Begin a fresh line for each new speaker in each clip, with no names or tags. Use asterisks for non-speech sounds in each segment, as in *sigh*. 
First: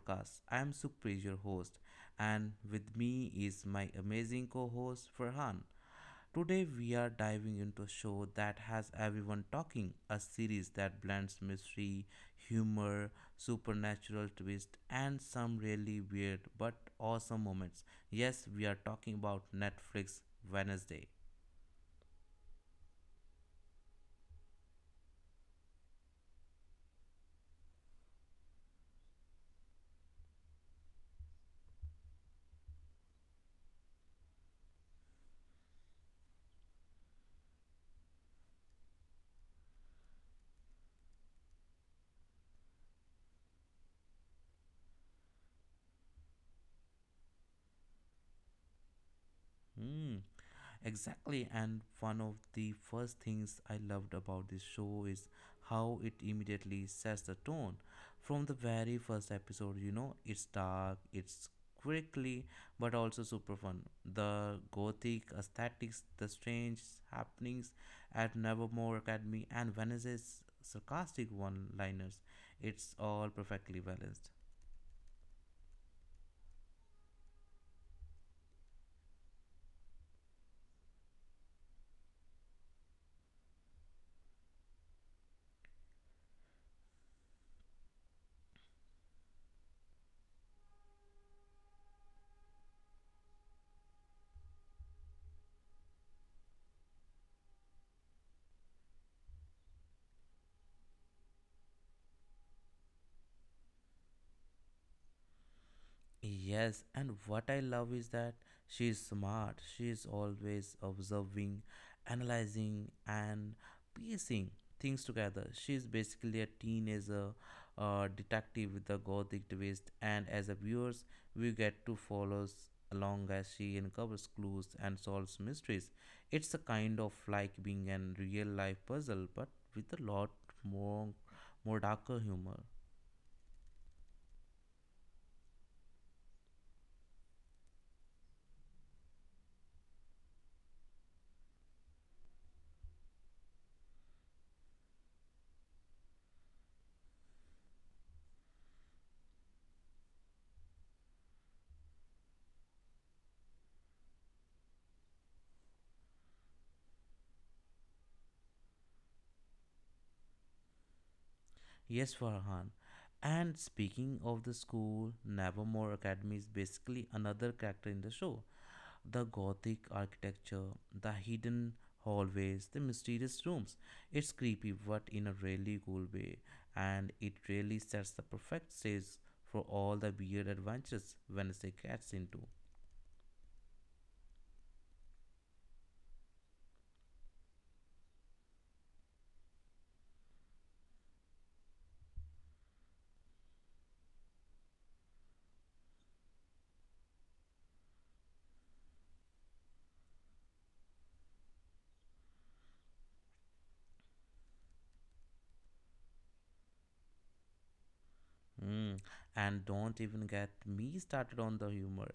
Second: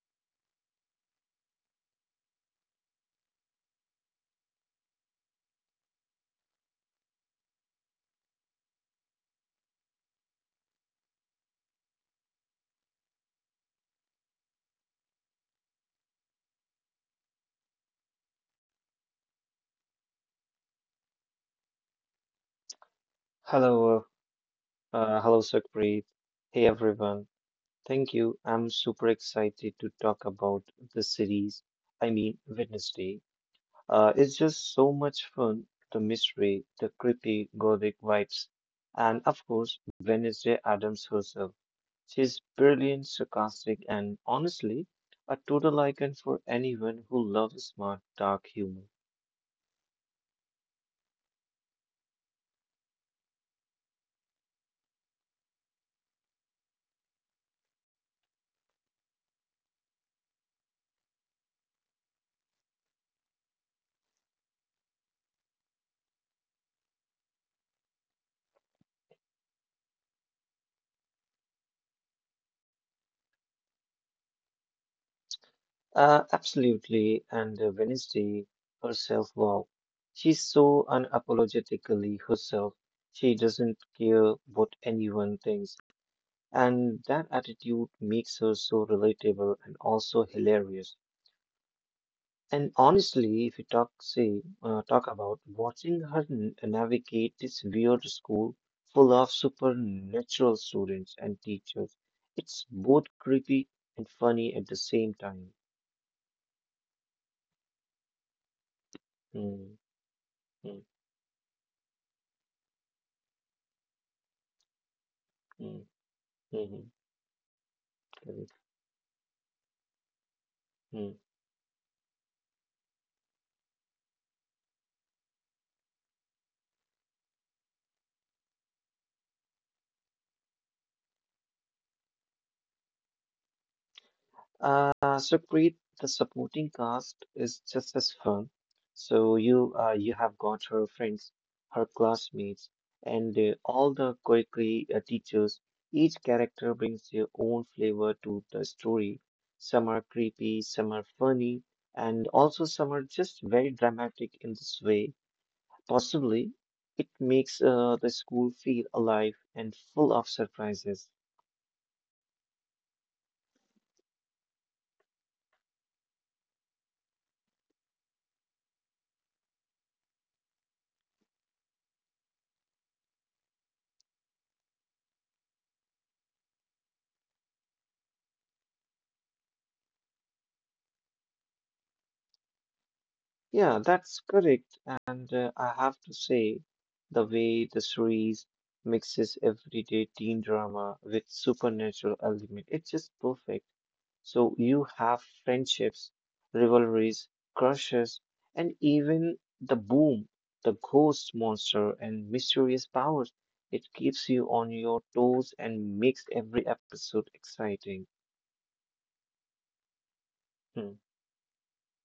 podcast. I am Sukhpreet, your host, and with me is my amazing co host, Farhan. Today, we are diving into a show that has everyone talking, a series that blends mystery, humor, supernatural twist, and some really weird but awesome moments. Yes, we are talking about Netflix Wednesday.
Hello, hello, Sukhpreet. Hey everyone. Thank you. I'm super excited to talk about the series. I mean, Wednesday. It's just so much fun. The mystery, the creepy gothic vibes, and of course, Wednesday Adams herself. She's brilliant, sarcastic, and honestly, a total icon for anyone who loves smart, dark humor.
Hmm. Exactly, and one of the first things I loved about this show is how it immediately sets the tone. From the very first episode, it's dark, it's quickly, but also super fun. The gothic aesthetics, the strange happenings at Nevermore Academy, and Venice's sarcastic one liners, it's all perfectly balanced.
Absolutely. And Wednesday herself, wow. She's so unapologetically herself. She doesn't care what anyone thinks. And that attitude makes her so relatable and also hilarious. And honestly, if you talk, say, talk about watching her navigate this weird school full of supernatural students and teachers, it's both creepy and funny at the same time.
Yes, and what I love is that she is smart.
Mm,
She is always
mm,
observing, analyzing, and piecing things together. She is
mm,
basically a
mhm.
teenager
Correct.
detective with a gothic twist, and as a viewers,
Hmm.
we get to follow along as she uncovers clues and solves mysteries. It's a kind of like being a real life puzzle, but with a lot more, more darker humor.
So great. The supporting cast is just as fun. So you have got her friends, her classmates, and all the curricula teachers. Each character brings their own flavor to the story. Some are creepy, some are funny, and also some are just very dramatic in this way. Possibly, it makes the school feel alive and full of surprises.
Yes, Farhan. And speaking of the school, Nevermore Academy is basically another character in the show. The gothic architecture, the hidden hallways, the mysterious rooms. It's creepy, but in a really cool way. And it really sets the perfect stage for all the weird adventures Wednesday gets into.
Yeah, that's correct. And I have to say, the way the series mixes everyday teen drama with supernatural element, it's just perfect. So you have friendships, rivalries, crushes, and even the boom, the ghost monster, and mysterious powers. It keeps you on your toes and makes every episode exciting.
Mm. And don't even get me
Hmm.
started on the humor.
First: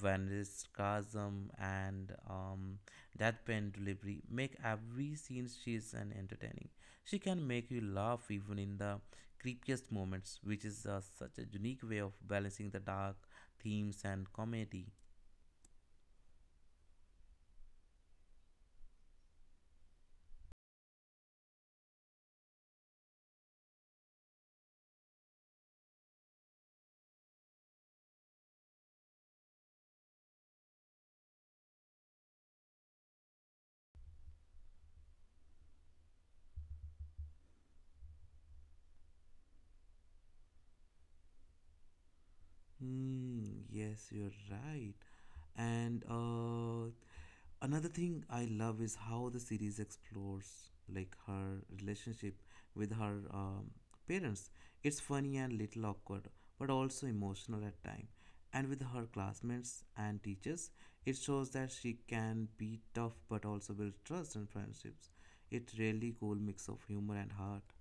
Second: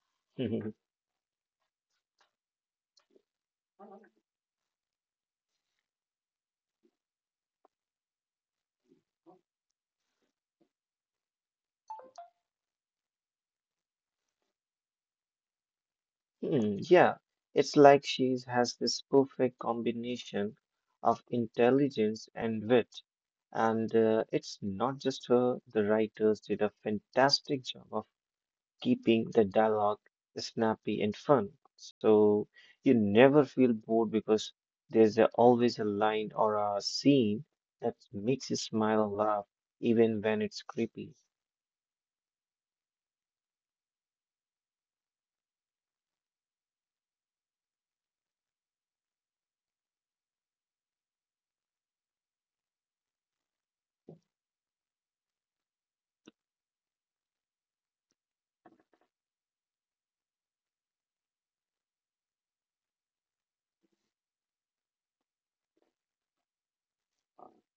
When it's
*laughs*
sarcasm and that pen delivery make every scene she's an entertaining. She can make you laugh even in the creepiest moments, which is such a unique way of balancing the dark themes and comedy.
Hmm, yeah, it's like she has this perfect combination of intelligence and wit. And it's not just her, the writers did a fantastic job of keeping the dialogue snappy and fun. So you never feel bored because always a line or a scene that makes you smile or laugh, even when it's creepy.
Hmm, yes, you're right. And another thing I love is how the series explores like her relationship with her parents. It's funny and little awkward, but also emotional at time. And with her classmates and teachers, it shows that she can be tough but also build trust and friendships. It's really cool mix of humor and heart.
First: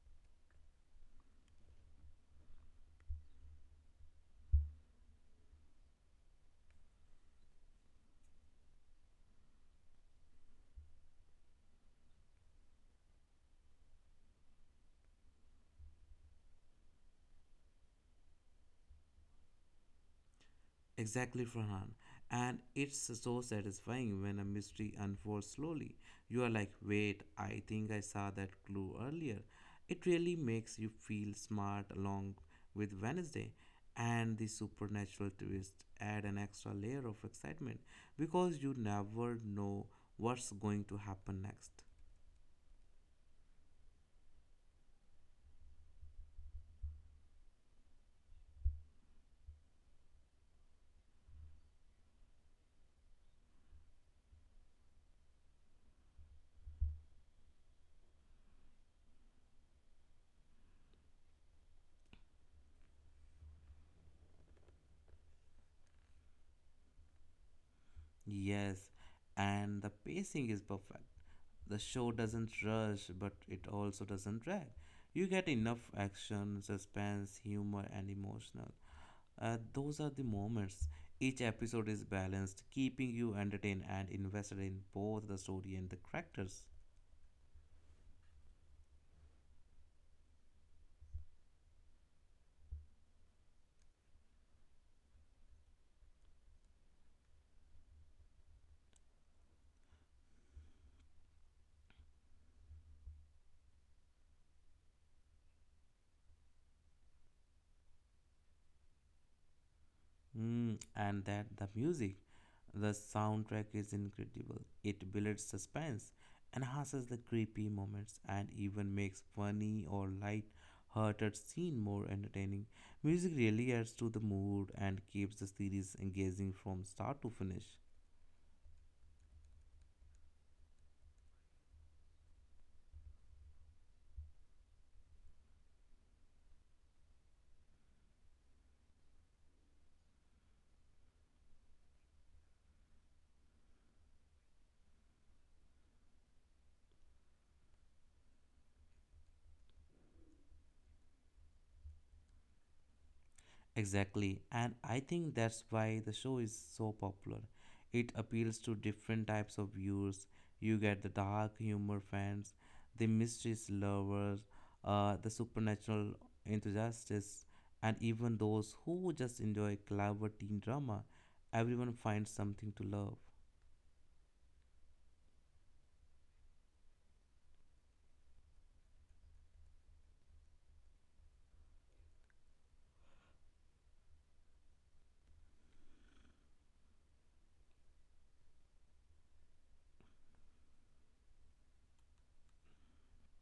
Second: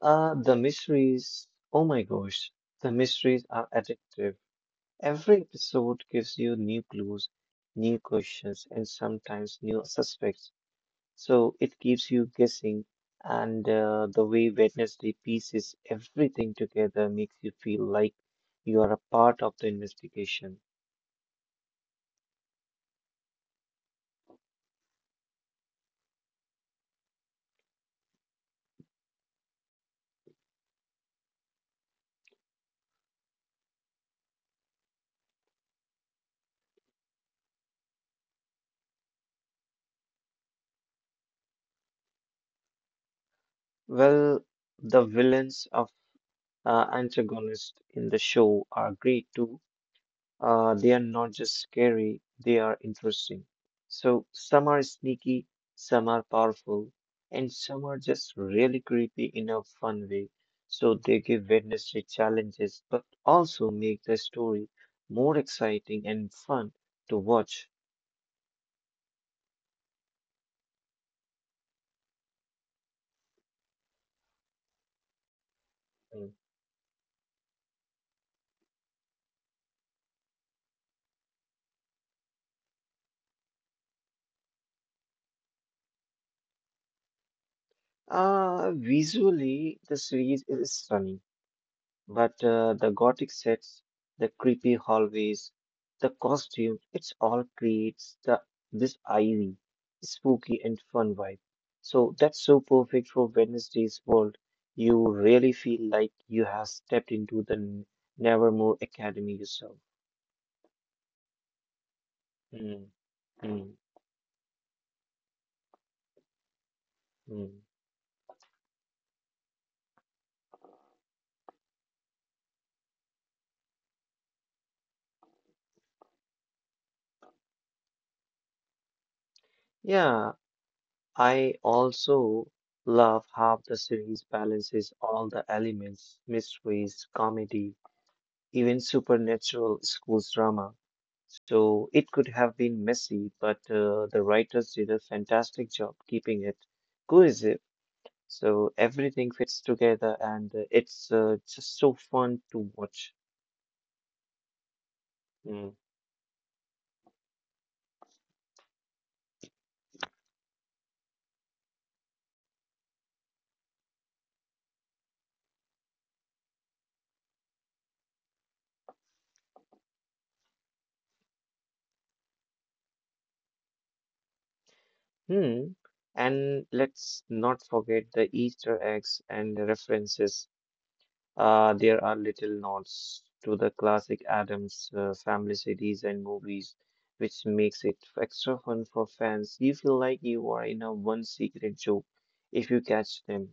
The mysteries, oh my gosh, the mysteries are addictive. Every episode gives you new clues, new questions, and sometimes new suspects. So it keeps you guessing, and the way Wednesday pieces everything together makes you feel like you are a part of the investigation.
Exactly, Farhan. And it's so satisfying when a mystery unfolds slowly. You are like, wait, I think I saw that clue earlier. It really makes you feel smart along with Wednesday. And the supernatural twist add an extra layer of excitement, because you never know what's going to happen next.
Well, the villains are antagonists in the show are great too. They are not just scary, they are interesting. So some are sneaky, some are powerful, and some are just really creepy in a fun way. So they give Wednesday challenges, but also make the story more exciting and fun to watch.
Yes, and the pacing is perfect. The show doesn't rush, but it also doesn't drag. You get enough
Mm.
action, suspense, humor, and emotional. Those are the moments. Each episode is balanced, keeping you entertained and invested in both the story and the characters.
Visually, the series is stunning. But the gothic sets, the creepy hallways, the costumes, it's all creates the this eerie, spooky and fun vibe. So that's so perfect for Wednesday's world. You really feel like you have stepped into the Nevermore Academy yourself.
Mm, and that the music,
Mm,
the soundtrack
mm,
is incredible. It builds suspense, enhances the
mm.
creepy moments, and even makes funny or light-hearted scene more entertaining. Music really adds to the mood and keeps the series engaging from start to finish.
Yeah, I also love how the series balances all the elements, mysteries, comedy, even supernatural school drama. So it could have been messy, but the writers did a fantastic job keeping it cohesive. So everything fits together and it's just so fun to watch.
Exactly, and I think that's
Mm.
why the show is so popular. It appeals to different types of viewers. You get the dark humor fans, the mysteries lovers, the supernatural enthusiasts, and even those who just enjoy clever teen drama. Everyone finds something to love.
Hmm. And let's not forget the Easter eggs and the references. There are little nods to the classic Adams family series and movies, which makes it extra fun for fans. You feel like you are in a one secret joke if you catch them.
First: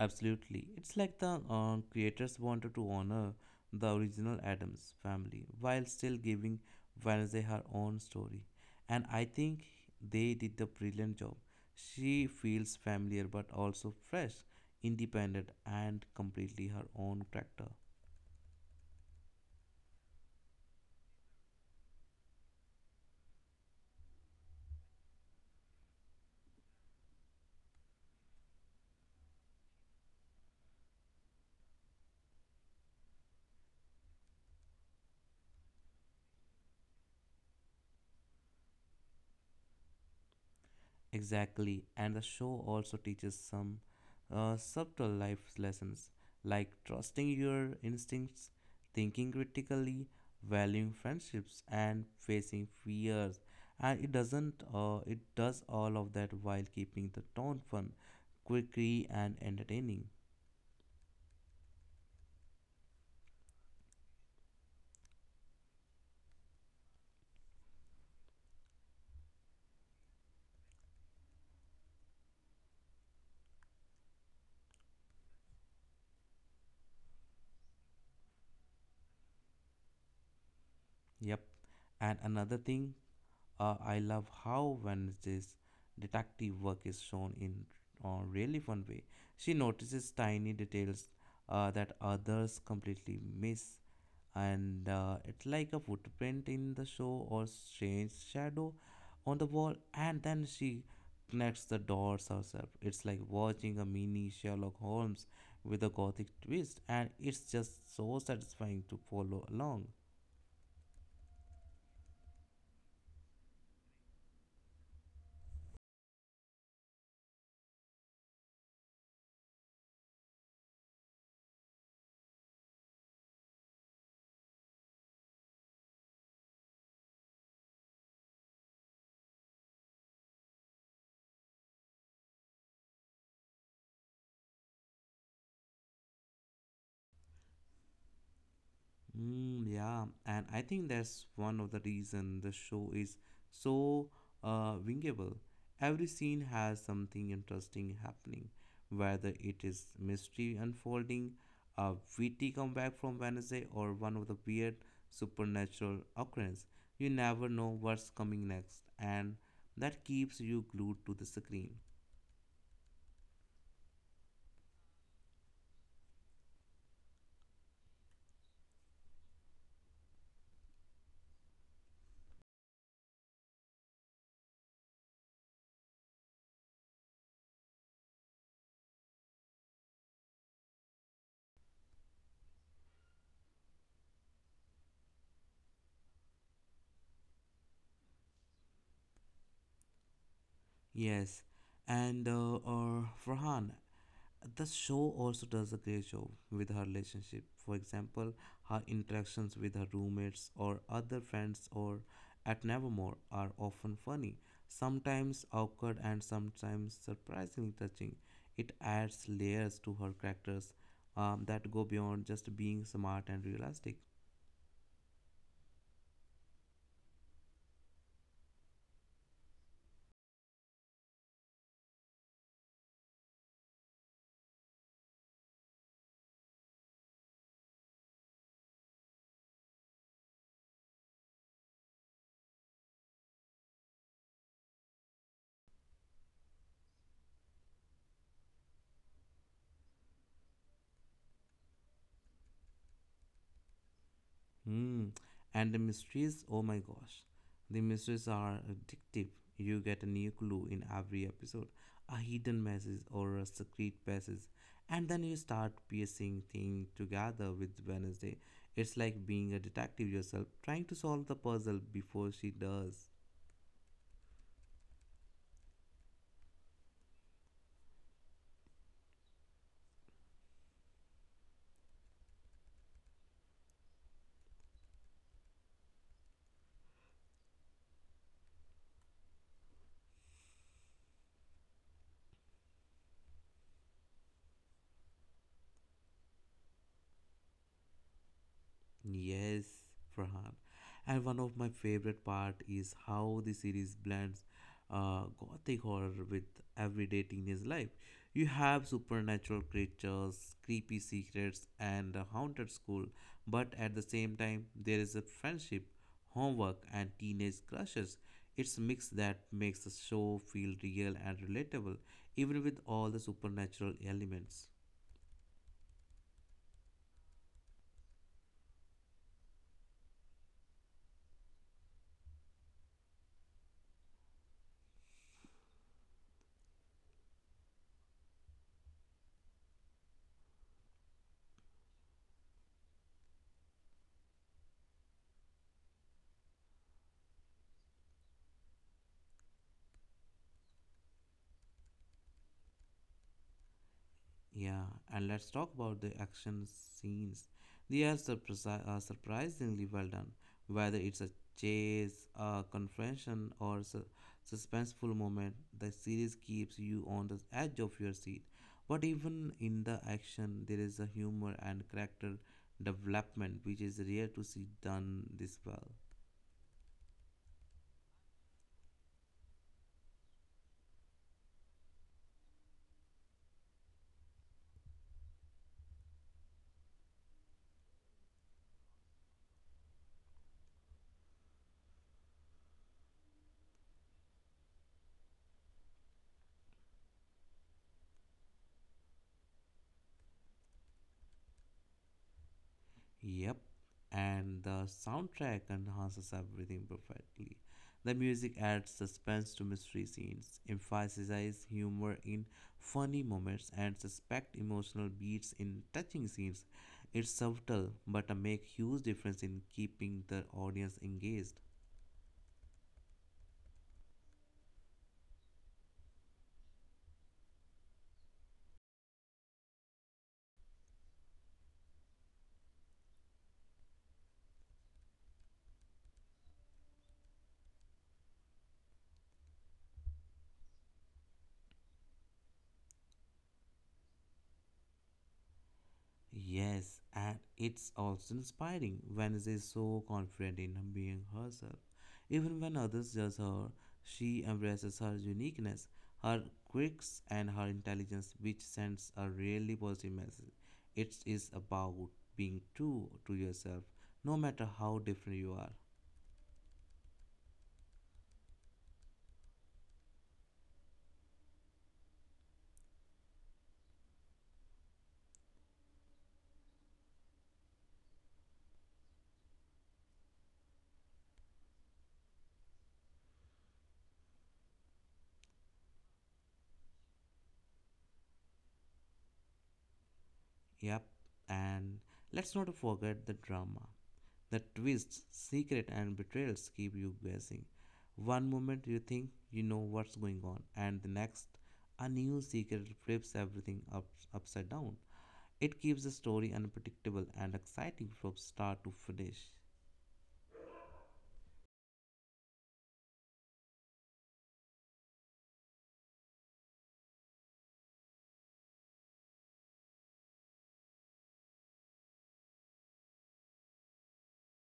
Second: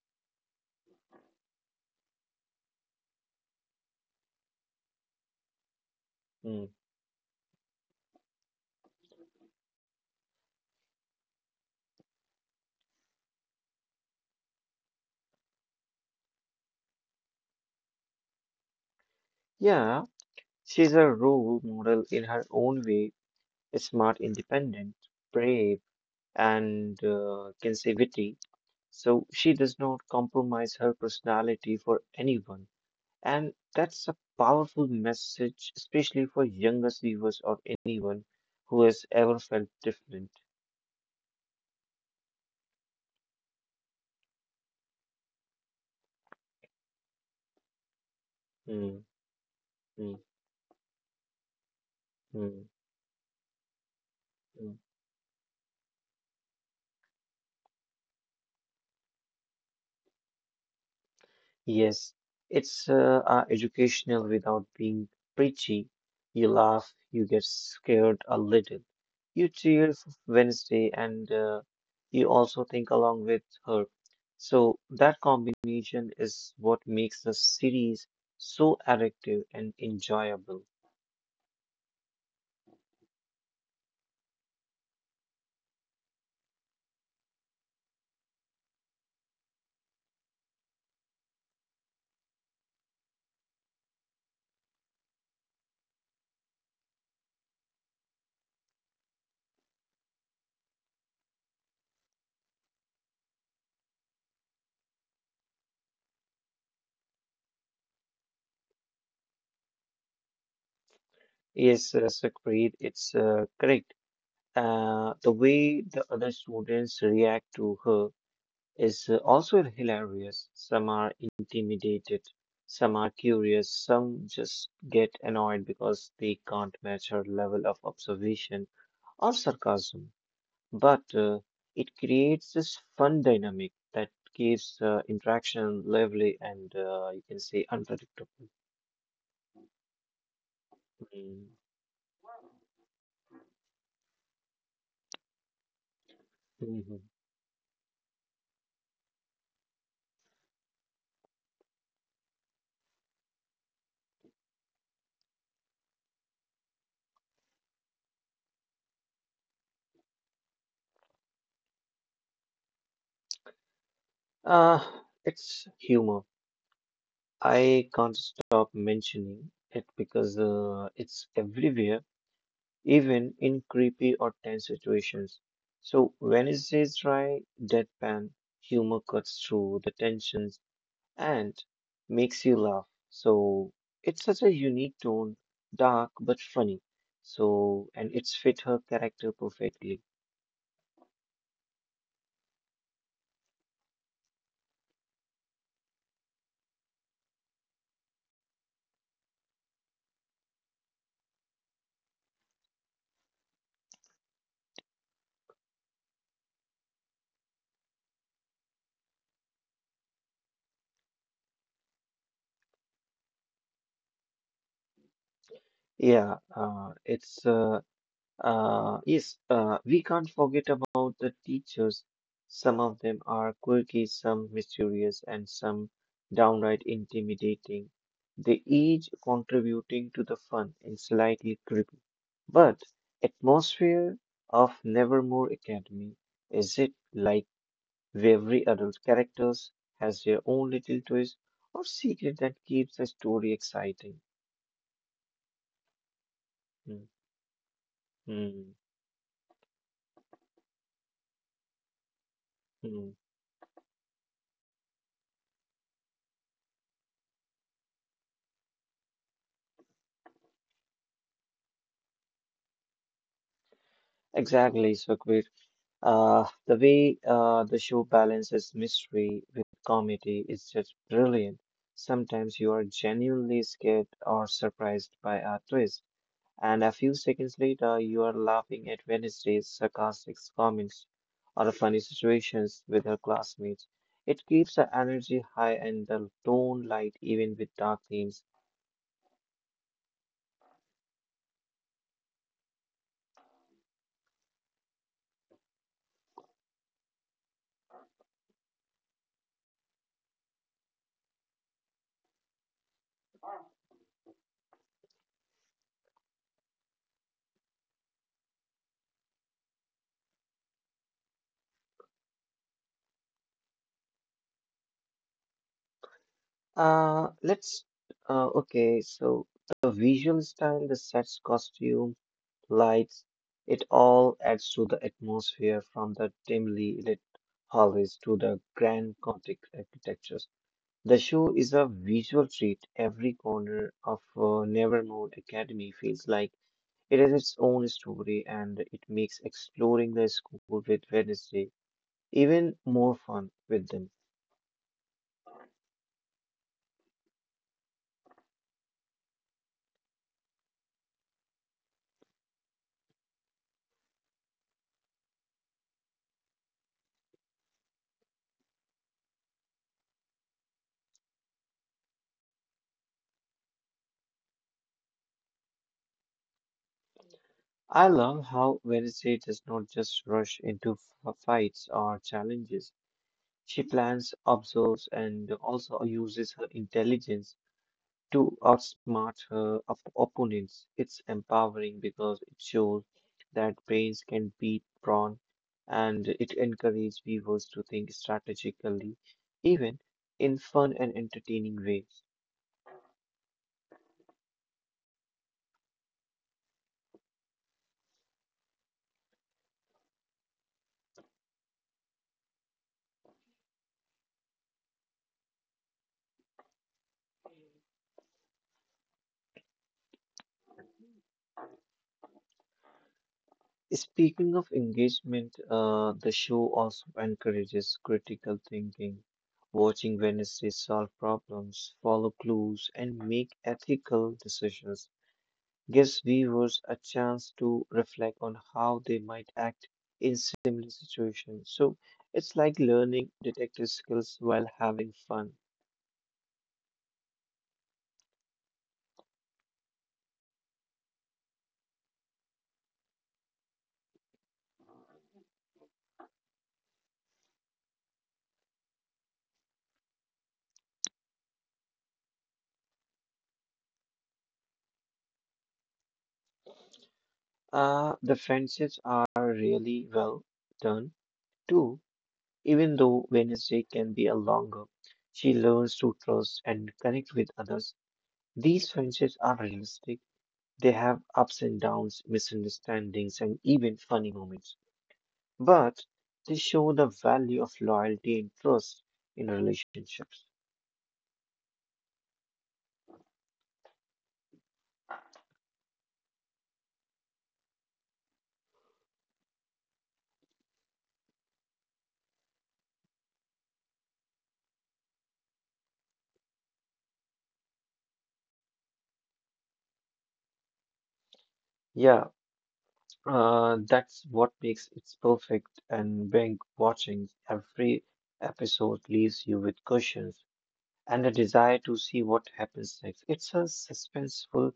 Absolutely. It's like the creators wanted to honor the original Adams family while still giving
Mm.
Wednesday her own story. And I think they did the brilliant job. She feels familiar but also fresh, independent, and completely her own character.
Yeah, she's a role model in her own way, smart, independent, brave, and conservative. So she does not compromise her personality for anyone. And that's a powerful message, especially for younger viewers or anyone who has ever felt different.
Exactly, and the show also teaches some subtle life lessons like trusting your instincts,
Mm,
thinking critically,
mm,
valuing friendships, and facing
mm,
fears. And it doesn't,
mm.
it does all of that while keeping the tone fun, quirky, and entertaining.
Yes, it's educational without being preachy. You laugh, you get scared a little, you cheer for Wednesday, and you also think along with her. So that combination is what makes the series so addictive and enjoyable.
Yep, and another thing, I love how when this detective work is shown in a really fun way. She notices tiny details that others completely miss, and it's like a footprint in the show or strange shadow on the wall, and then she connects the dots herself. It's like watching a mini Sherlock Holmes with a gothic twist, and it's just so satisfying to follow along.
Yes, Sakpreet, it's correct. The way the other students react to her is also hilarious. Some are intimidated, some are curious, some just get annoyed because they can't match her level of observation or sarcasm. But it creates this fun dynamic that keeps interaction lively and you can say unpredictable.
Mm, yeah, and I think that's
Mm.
one of the reason the show is so wingable. Every scene has
Mhm.
something interesting happening, whether it is mystery unfolding, a witty comeback from Wednesday, or one of the weird supernatural occurrence. You never know what's coming next, and that keeps you glued to the screen.
Uh, it's humor. I can't stop mentioning it because it's everywhere, even in creepy or tense situations. So when it says dry, deadpan humor cuts through the tensions and makes you laugh. So it's such a unique tone, dark but funny. So and it's fit her character perfectly.
Yes, and or Farhan, the show also does a great job with her relationship. For example, her interactions with her roommates or other friends or at Nevermore are often funny, sometimes awkward, and sometimes surprisingly touching. It adds layers to her characters, that go beyond just being smart and realistic.
Yeah, it's yes, we can't forget about the teachers. Some of them are quirky, some mysterious, and some downright intimidating. They each contributing to the fun and slightly creepy. But atmosphere of Nevermore Academy is it like every adult characters has their own little twist or secret that keeps the story exciting.
Hmm, And the mysteries, oh my gosh,
Hmm,
the mysteries are
hmm,
addictive. You get a new clue in every episode, a hidden message
hmm.
or a secret passage, and then you start piecing things together with Wednesday. It's like being a detective yourself, trying to solve the puzzle before she does.
Exactly, so the way the show balances mystery with comedy is just brilliant. Sometimes you are genuinely scared or surprised by a twist, and a few seconds later, you are laughing at Wednesday's sarcastic comments or the funny situations with her classmates. It keeps the energy high and the tone light even with dark themes.
Yes, Farhan. And one of my favorite part is how the series blends gothic horror with everyday teenage life. You have supernatural creatures, creepy secrets, and a haunted school, but at the same time, there is a friendship, homework, and teenage crushes. It's a mix that makes the show feel real and relatable, even with all the supernatural elements.
Let's. Okay, so the visual style, the sets, costume lights, it all adds to the atmosphere from the dimly lit hallways to the grand Gothic architectures. The show is a visual treat. Every corner of Nevermore Academy feels like it has its own story and it makes exploring the school with Wednesday even more fun with them.
Yeah, and let's talk about the action scenes. They are surprisingly well done, whether it's a chase, a confrontation, or suspenseful moment. The series keeps you on the edge of your seat. But even in the action, there is a humor and character development, which is rare to see done this well.
I love how Wednesday does not just rush into fights or challenges. She plans, observes, and also uses her intelligence to outsmart her opponents. It's empowering because it shows that brains can beat brawn, and it encourages viewers to think strategically, even in fun and entertaining ways.
Yep, and the soundtrack enhances everything perfectly. The music adds suspense to mystery scenes, emphasizes humor in funny moments, and suspect emotional beats in touching scenes. It's subtle, but make huge difference in keeping the audience engaged.
Speaking of engagement, the show also encourages critical thinking. Watching Wednesday solve problems, follow clues, and make ethical decisions gives viewers a chance to reflect on how they might act in similar situations. So it's like learning detective skills while having fun.
Yes, and it's also inspiring. Vanessa is so confident in being herself. Even when others judge her, she embraces her uniqueness, her quirks, and her intelligence, which sends a really positive message. It is about being true to yourself, no matter how different you are.
The friendships are really well done too, even though Wednesday can be a longer. She learns to trust and connect with others. These friendships are realistic. They have ups and downs, misunderstandings, and even funny moments, but they show the value of loyalty and trust in relationships.
Yep, and let's not forget the drama. The twists, secret, and betrayals keep you guessing. One moment you think you know what's going on, and the next, a new secret flips everything up, upside down. It keeps the story unpredictable and exciting from start to finish.
Yeah, that's what makes it perfect. And being watching every episode leaves you with questions and a desire to see what happens next. It's a suspenseful,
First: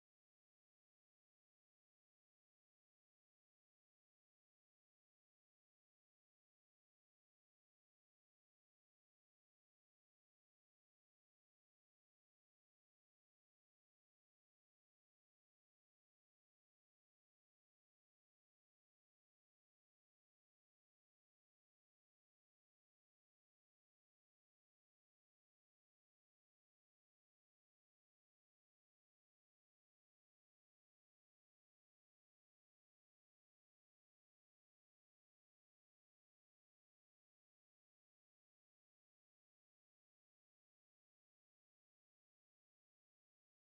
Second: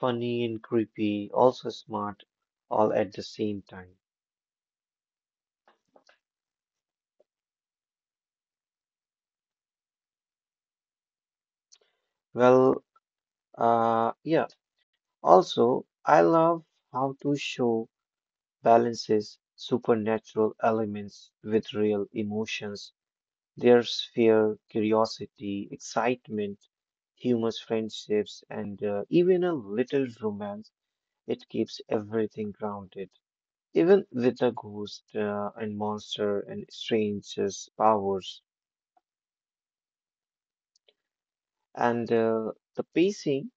funny, and creepy, also smart, all at the same time. Well, yeah. Also, I love how to show balances supernatural elements with real emotions. There's fear, curiosity, excitement, humorous friendships, and even a little romance. It keeps everything grounded, even with the ghost and monster and stranger's powers. And the pacing,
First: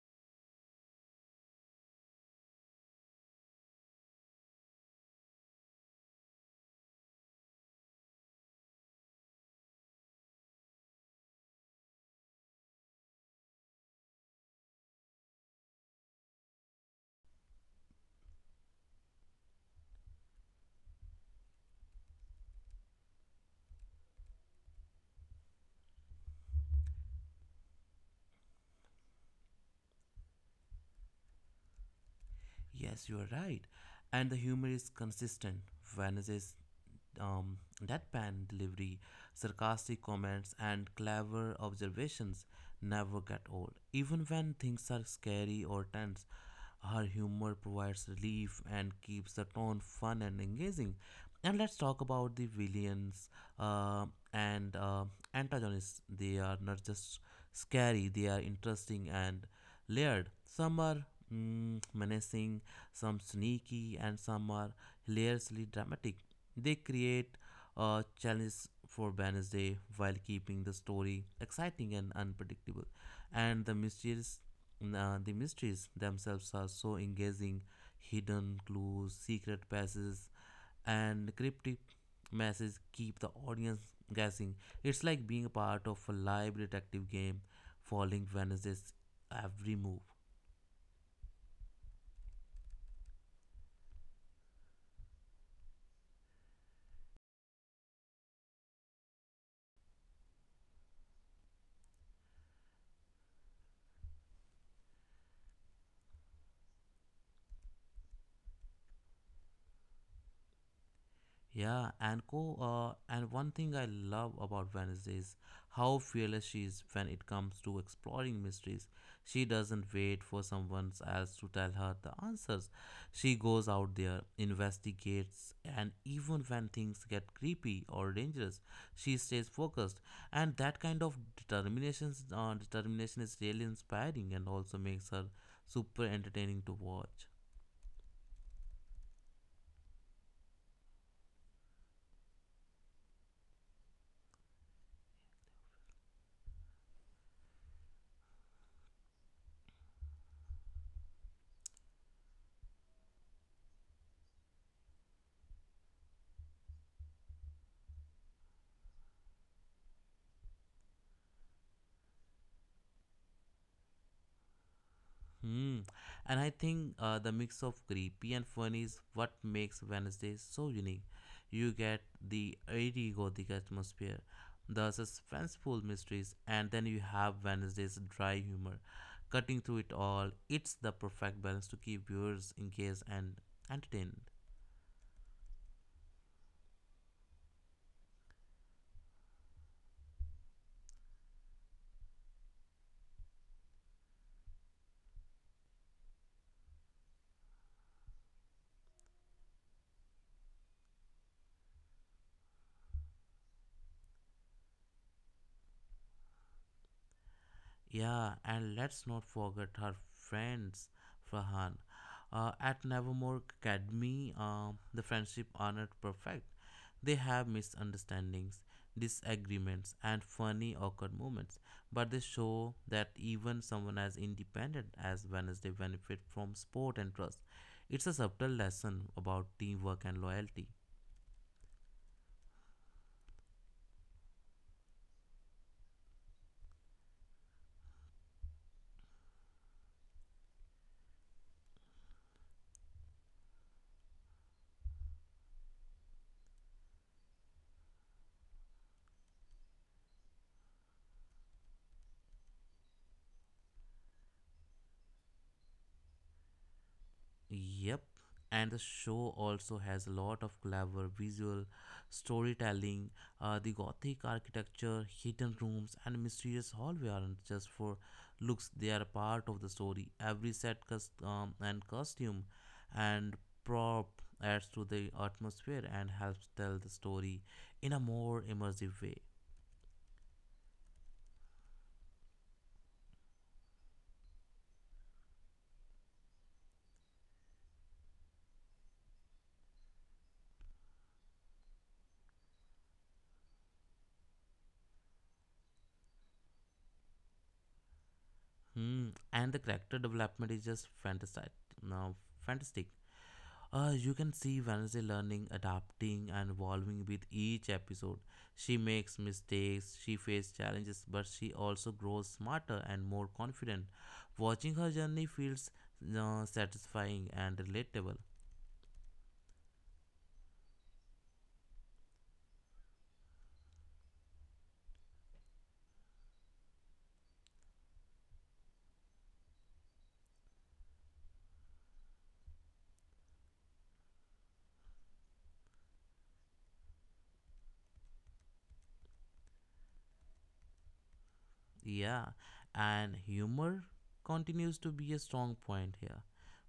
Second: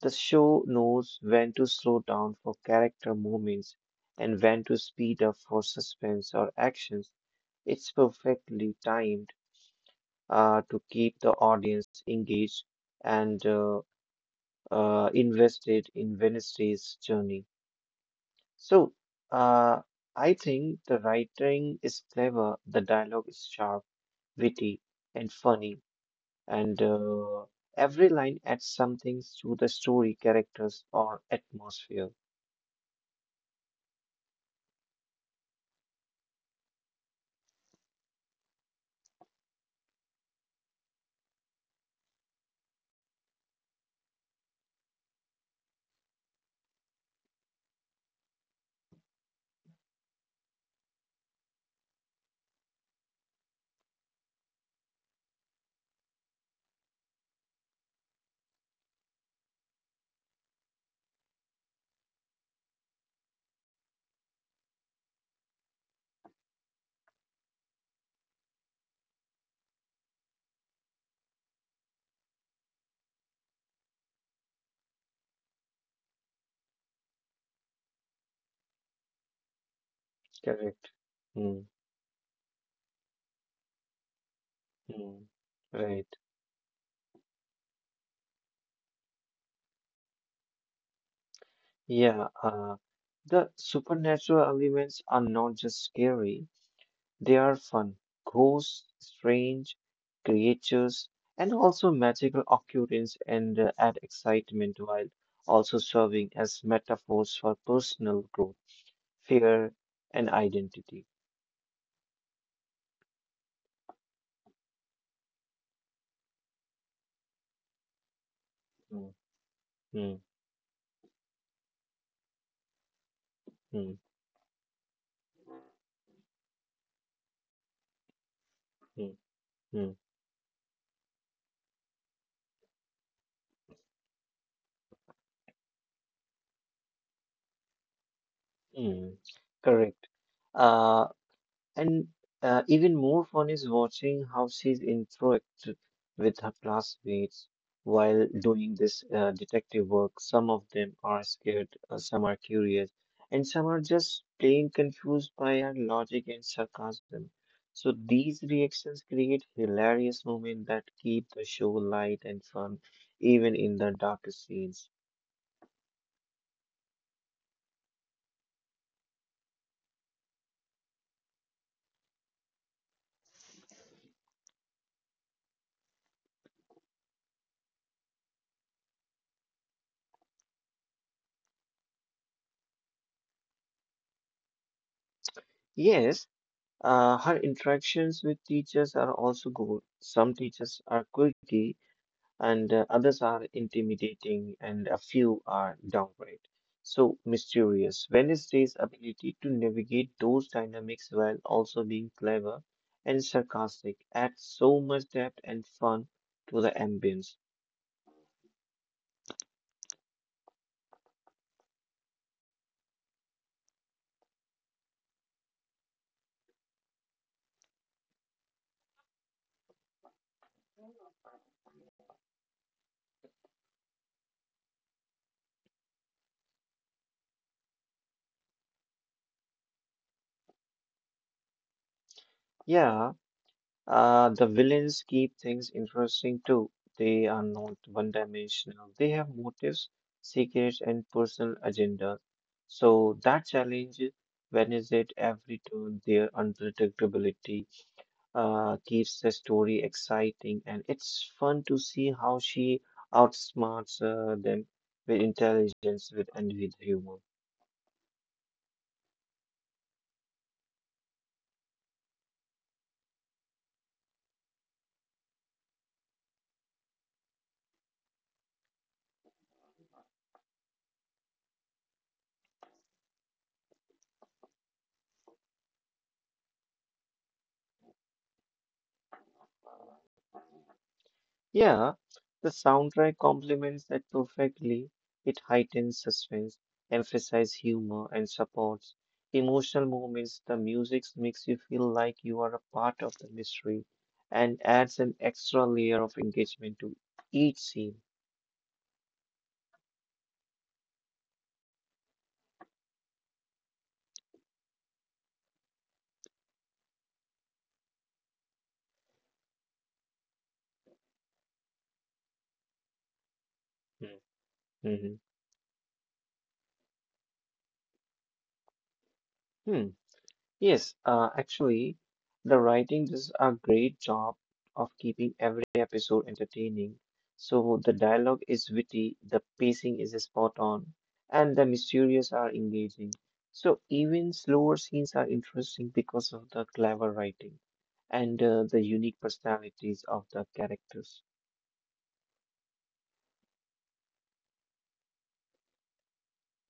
the show knows when to slow down for character moments and when to speed up for suspense or action. It's perfectly timed to keep the audience engaged and invested in Wednesday's journey. So, uh, I think the writing is clever, the dialogue is sharp, witty, and funny, and every line adds something to the story, characters, or atmosphere.
Yes, you are right. And the humor is consistent, vanishes um, deadpan delivery, sarcastic comments, and clever observations never get old. Even when things are scary or tense, her humor provides relief and keeps the tone fun and engaging. And let's talk about the villains uh, and antagonists. They are not just scary, they are interesting and layered. Some are menacing, some sneaky, and some are hilariously dramatic. They create a challenge for Wednesday while keeping the story exciting and unpredictable. And the mysteries themselves are so engaging. Hidden clues, secret passes,
Correct.
and
Hmm.
cryptic messages keep the audience guessing. It's like
Hmm.
being a part of a
Right.
live detective game, following Wednesday's every move.
Yeah. The supernatural elements are not just scary. They are fun, ghosts, strange creatures, and also magical occurrences and add excitement while also serving as metaphors for personal growth, fear, and identity.
Yeah, and co and one thing I love about Venice is how fearless she is when it comes to exploring mysteries.
Mm,
She doesn't
mm,
wait for someone else to tell her the answers. She goes out
mm,
there, investigates, and even when things get creepy or dangerous, she
mm,
stays
mm,
focused. And that kind of determination is really inspiring and also makes her super entertaining to watch.
mm. Correct. Uh, And even more fun is watching how she's interact with her classmates while doing this detective work. Some of them are scared, some are curious, and some are just plain confused by her logic and sarcasm. So these reactions create hilarious moments that keep the show light and fun, even in the darkest scenes.
Hmm. And I think the mix of creepy and fun is what makes Wednesday so unique. You get the eerie gothic atmosphere, the suspenseful mysteries, and then you have Wednesday's dry humor. Cutting through it all, it's the perfect balance to keep viewers engaged and entertained.
Yes, her interactions with teachers are also good. Some teachers are quirky and others are intimidating, and a few are downright so mysterious. Wednesday's ability to navigate those dynamics while also being clever and sarcastic adds so much depth and fun to the ambience.
Yeah, and let's not forget her friends, Farhan. At Nevermore Academy, the friendship are not perfect. They have misunderstandings, disagreements, and funny, awkward moments. But they show that even someone as independent as Wednesday benefit from support and trust. It's a subtle lesson about teamwork and loyalty.
Yeah, the villains keep things interesting too. They are not one-dimensional. They have motives, secrets, and personal agendas. So that challenge Wednesday at every turn, their unpredictability keeps the story exciting, and it's fun to see how she outsmarts them with intelligence with and with humor.
Yep, and the show also has a lot of clever visual storytelling. The Gothic architecture, hidden rooms, and mysterious hallway aren't just for looks, they are part of the story. Every set cust- and costume and prop adds to the atmosphere and helps tell the story in a more immersive way.
Yeah, the soundtrack complements that perfectly. It heightens suspense, emphasizes humor, and supports emotional moments. The music makes you feel like you are a part of the mystery and adds an extra layer of engagement to each scene.
Hmm. And the character development is just fantastic. Now, fantastic. You can see Vanessa learning, adapting, and evolving with each episode. She makes mistakes, she faces challenges, but she also grows smarter and more confident.
Hmm.
Watching her
Mhm.
journey feels satisfying and relatable.
Hmm. Yes, actually, the writing does a great job of keeping every episode entertaining. So the dialogue is witty, the pacing is spot on, and the mysterious are engaging. So even slower scenes are interesting because of the clever writing and the unique personalities of the characters.
Yeah, and humor continues to be a strong point here.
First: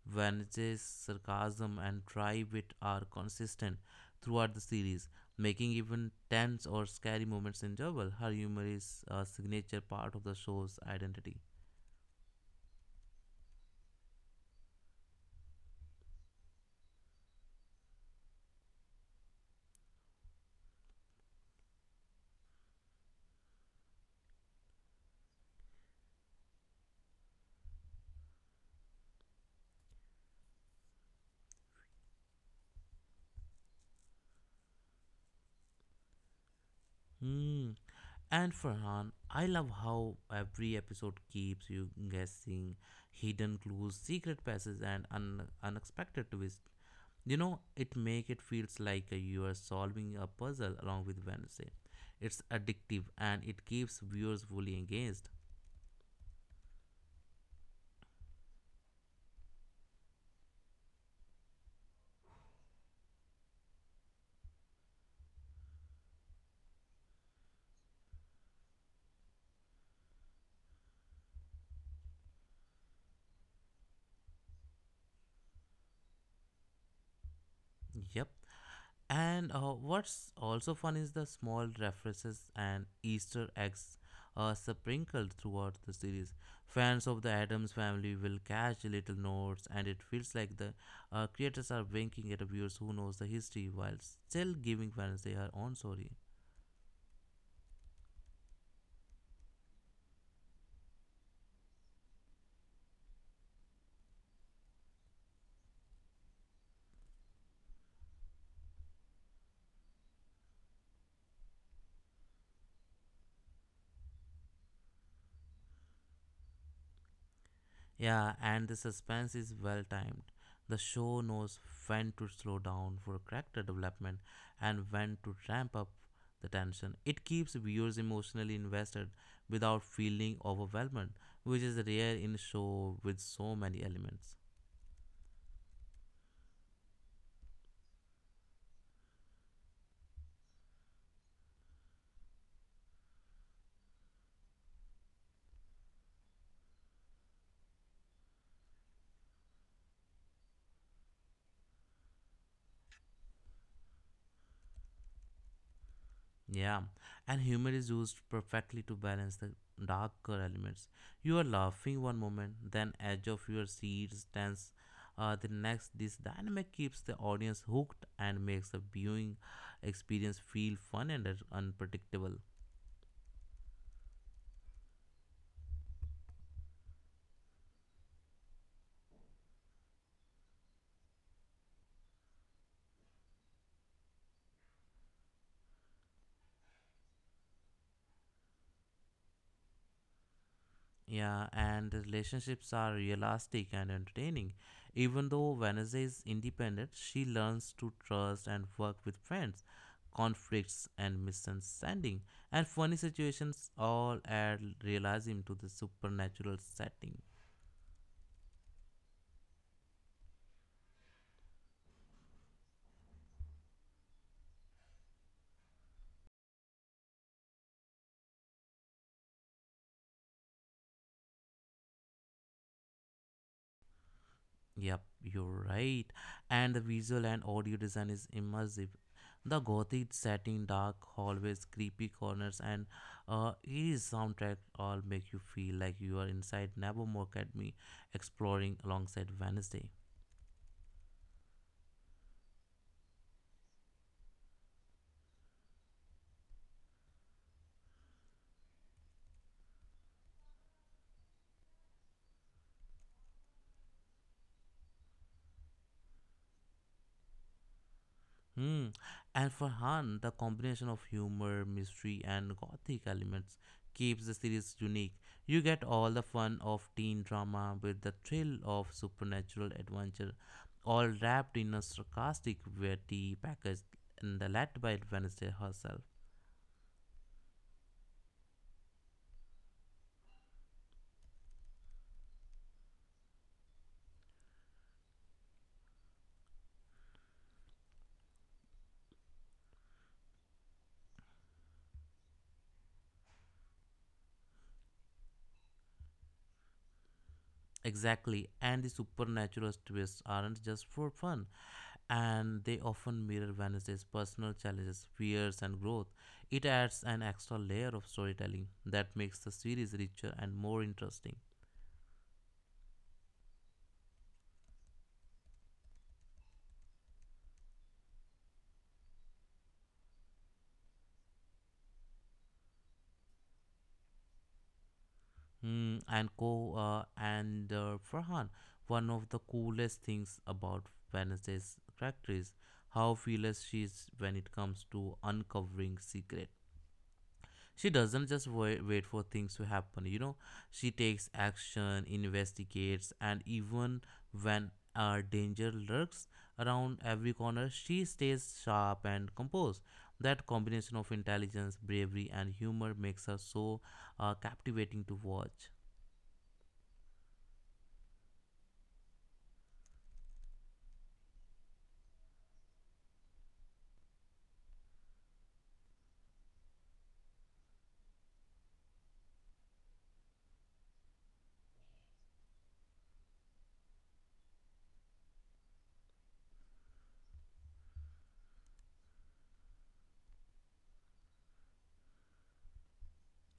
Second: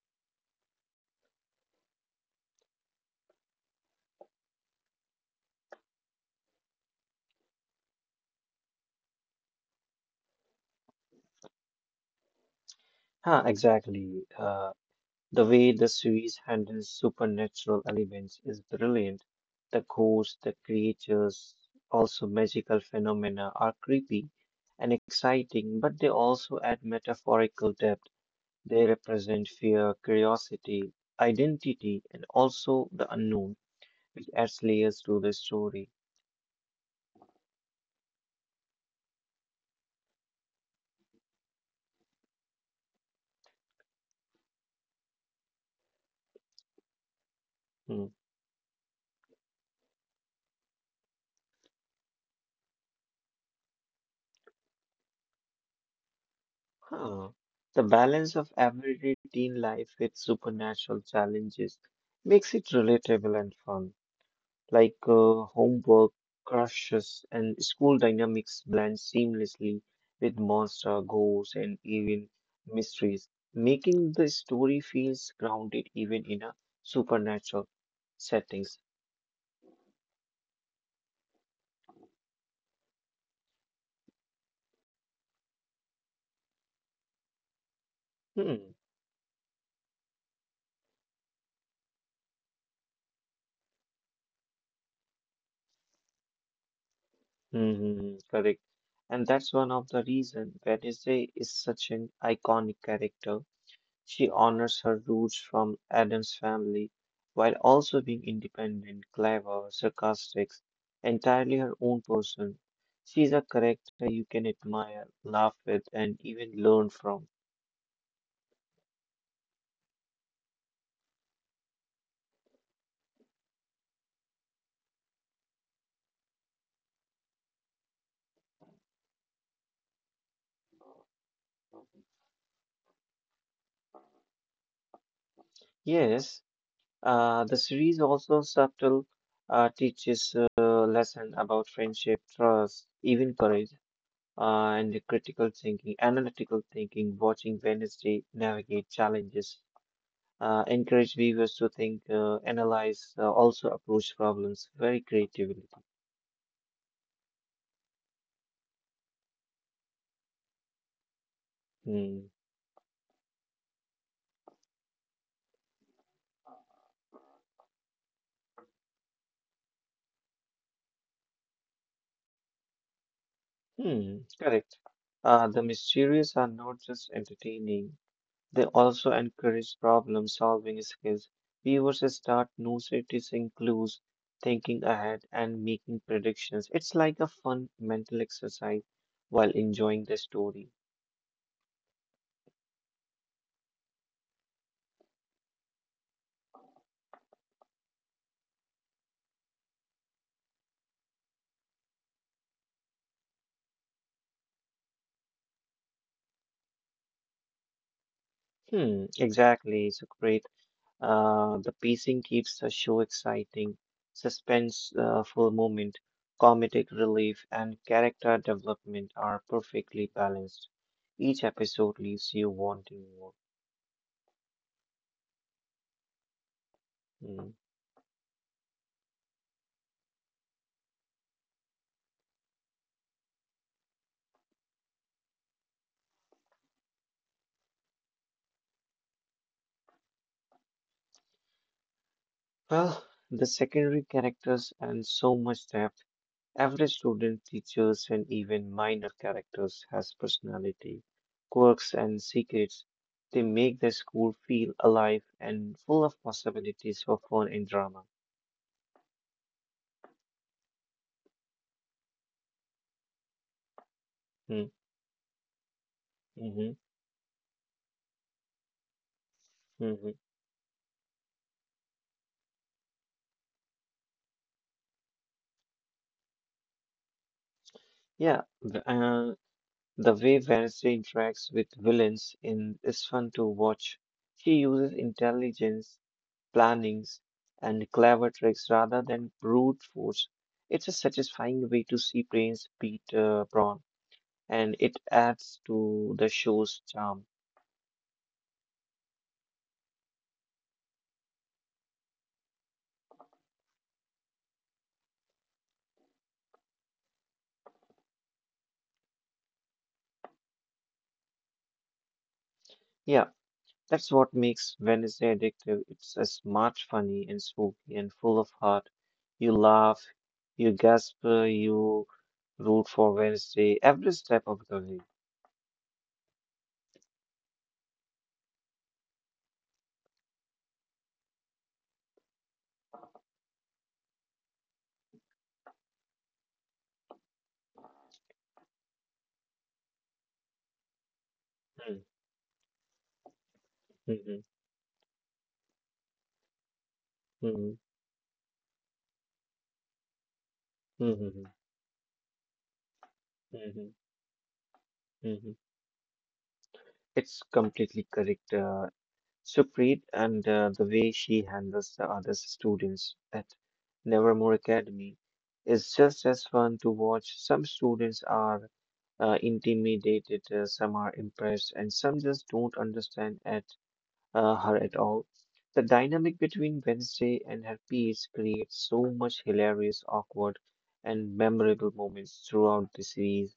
Vanessa's sarcasm and try wit are consistent throughout the series, making even tense or scary moments enjoyable. Her humor is a signature part of the show's identity.
Huh, exactly. The way the series handles supernatural elements is brilliant. The ghosts, the creatures, also magical phenomena are creepy and exciting, but they also add metaphorical depth. They represent fear, curiosity, identity, and also the unknown, which adds layers to the story.
Hmm. And Farhan, I love how every episode keeps you guessing hidden clues, secret passes, and unexpected twists. It
Hmm.
make it feels like you are solving a puzzle along with Wednesday. It's addictive and it keeps viewers fully engaged.
Huh. The balance of everyday teen life with supernatural challenges makes it relatable and fun, like homework, crushes, and school dynamics blend seamlessly with monster, ghosts, and even mysteries, making the story feels grounded even in a supernatural
Yep.
settings.
And what's also fun is the small references and Easter eggs sprinkled throughout the series. Fans of the Adams family will
Hmm.
catch little notes, and it feels like the creators are winking at viewers who knows the history while still giving Wednesday her own story.
Correct. And that's one of the reason Wednesday is such an iconic character. She honors her roots from Adam's family while also being independent, clever, sarcastic, entirely her own person. She is a character you can admire, laugh with, and even learn from.
Yeah, and the suspense is well timed. The show knows when to slow down for character development and when to ramp up the tension. It keeps viewers emotionally invested without feeling overwhelmed, which is rare in a show with so many elements.
Yes, the series also subtle teaches a lesson about friendship, trust, even courage, and the critical thinking, analytical thinking, watching Wednesday navigate challenges encourage viewers to think, analyze, also approach problems very creatively.
Yeah, and humor is used perfectly to balance the darker elements. You are laughing one
Hmm.
moment, then edge of your seat stands the next. This dynamic keeps the audience hooked and makes the viewing experience feel fun and unpredictable.
Hmm. Correct. The mysteries are not just entertaining, they also encourage problem solving skills. Viewers start noticing clues, thinking ahead, and making predictions. It's like a fun mental exercise while enjoying the story.
Yeah, and the relationships are realistic and entertaining. Even though Vanessa is independent, she learns to trust and work with friends, conflicts and misunderstanding, and funny situations all add realism to the supernatural setting.
Hmm, exactly. It's great. The pacing keeps the show exciting, suspense for a moment, comedic relief, and character development are perfectly balanced. Each episode leaves you wanting more.
Yep, you're right. And the visual and
Mm.
audio design is immersive. The gothic setting, dark hallways, creepy corners, and eerie soundtrack all make you feel like you are inside Nevermore Academy exploring alongside Wednesday.
Well, the secondary characters and so much depth. Every student, teachers, and even minor characters has personality, quirks, and secrets. They make the school feel alive and full of possibilities for fun and drama.
Hmm. And for Han, the combination of humor, mystery, and gothic elements keeps the
Hmm.
series unique. You get all the fun
Mm-hmm.
of teen drama with the thrill of supernatural
Mm-hmm.
adventure, all wrapped in a sarcastic, witty package and led by Wednesday herself.
Yeah, the way Wednesday interacts with villains in is fun to watch. She uses intelligence, plannings, and clever tricks rather than brute force. It's a satisfying way to see Prince beat Braun, and it adds to the show's charm.
Exactly, and the supernatural twists aren't just for fun, and they often mirror Vanessa's personal challenges, fears, and growth. It adds an extra layer of storytelling that makes the series richer and more interesting.
Yeah, that's what makes Wednesday addictive. It's a smart, funny, and spooky, and full of heart. You laugh, you gasp, you root for Wednesday every step of the way.
Hmm, and Co and Farhan, one of the coolest things about Vanessa's character is how fearless she is when it comes to uncovering secret. She doesn't just wait for things to happen, you know. She takes
Mm,
action, investigates, and even
mhm,
when danger lurks around every corner,
mhm,
she stays sharp and composed. That combination of
mhm,
intelligence, bravery, and humor makes her so
mhm,
captivating to
mhm.
watch.
It's completely correct, Supreet, and the way she handles the other students at Nevermore Academy is just as fun to watch. Some students are intimidated, some are impressed, and some just don't understand at her at all. The dynamic between Wednesday and her peers creates so much hilarious, awkward, and memorable moments throughout the series.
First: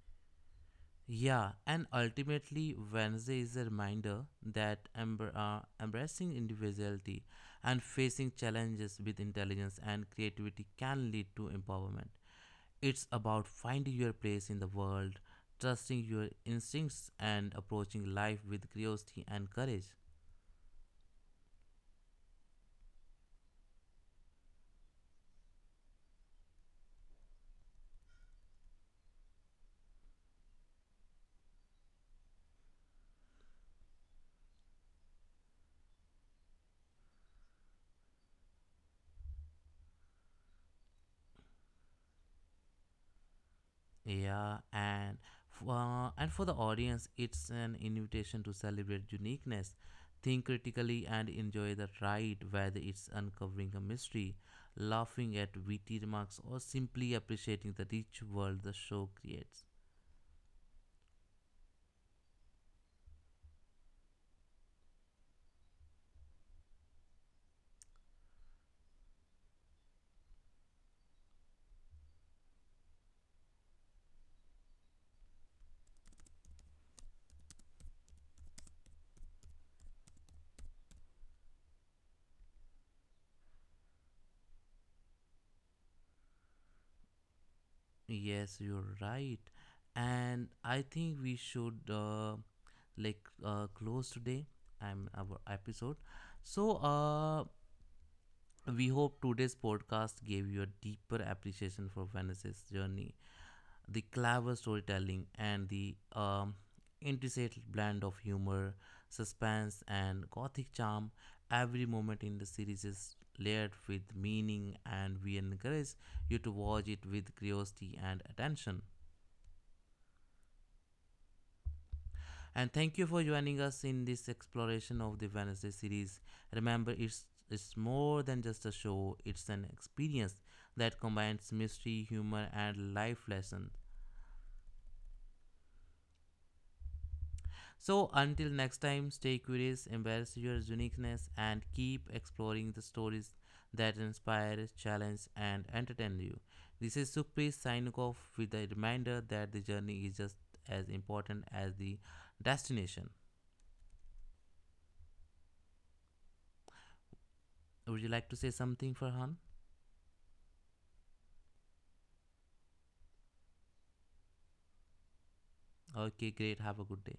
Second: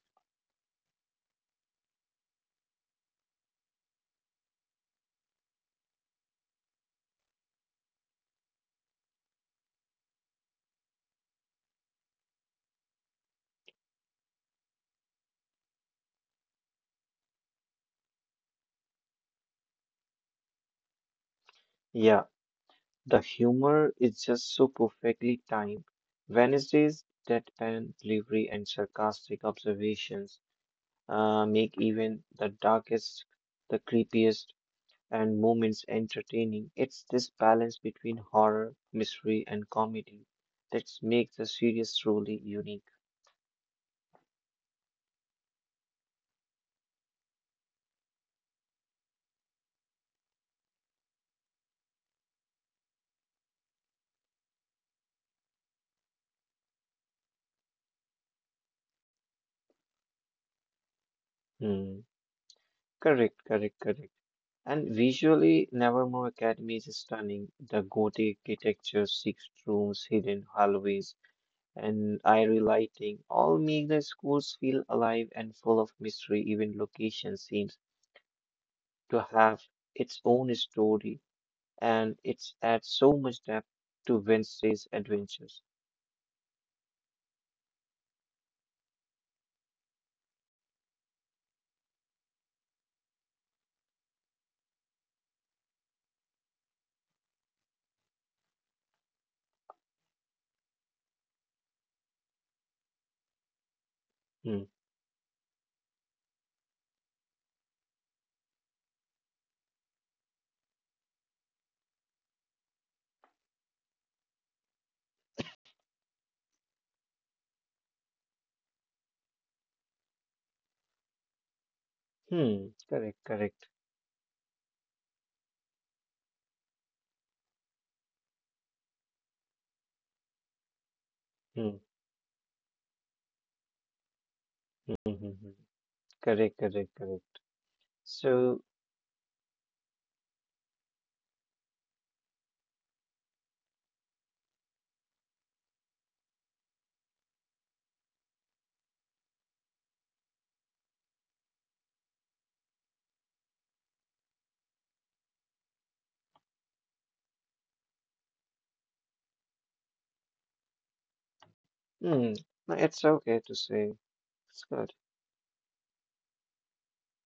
Yeah, and ultimately, Wednesday is a reminder that embracing individuality and facing challenges with intelligence and creativity can lead to empowerment. It's about finding your place in the world, trusting your instincts, and approaching life with curiosity and courage.
Yeah. The humor is just so perfectly timed. Wednesday's deadpan delivery and sarcastic observations make even the darkest, the creepiest, and moments entertaining. It's this balance between horror, mystery, and comedy that makes the series truly unique.
Yeah, and and for the audience, it's an invitation to celebrate uniqueness, think critically, and enjoy the ride, whether it's uncovering a mystery, laughing at witty remarks, or simply appreciating the rich world the show creates.
Hmm. Correct. And visually, Nevermore Academy is stunning. The gothic architecture, six rooms, hidden hallways, and airy lighting all make the schools feel alive and full of mystery. Even location seems to have its own story, and it adds so much depth to Wednesday's adventures.
Yes, you're right. And I think we should close today our episode. So we hope today's podcast gave you a deeper appreciation for Vanessa's journey, the clever
Hmm.
storytelling, and the intricate blend of humor, suspense, and gothic charm. Every moment in the series is layered with meaning, and we encourage you to watch it with curiosity and attention.
Hmm.
And thank you for joining
Correct.
us in this exploration of the Wednesday series. Remember, it's more than just a show, it's an experience that combines
Hmm.
mystery, humor, and life lessons.
Hmm. Correct.
So, until
So,
next time, stay curious, embrace your uniqueness, and keep exploring the stories that inspire, challenge, and entertain you. This is Sukhpreet signing off with a reminder that the journey is just as important as the destination. Would you like to say something, Farhan?
hmm. No, it's okay to say. It's good.
Okay, great. Have a good day.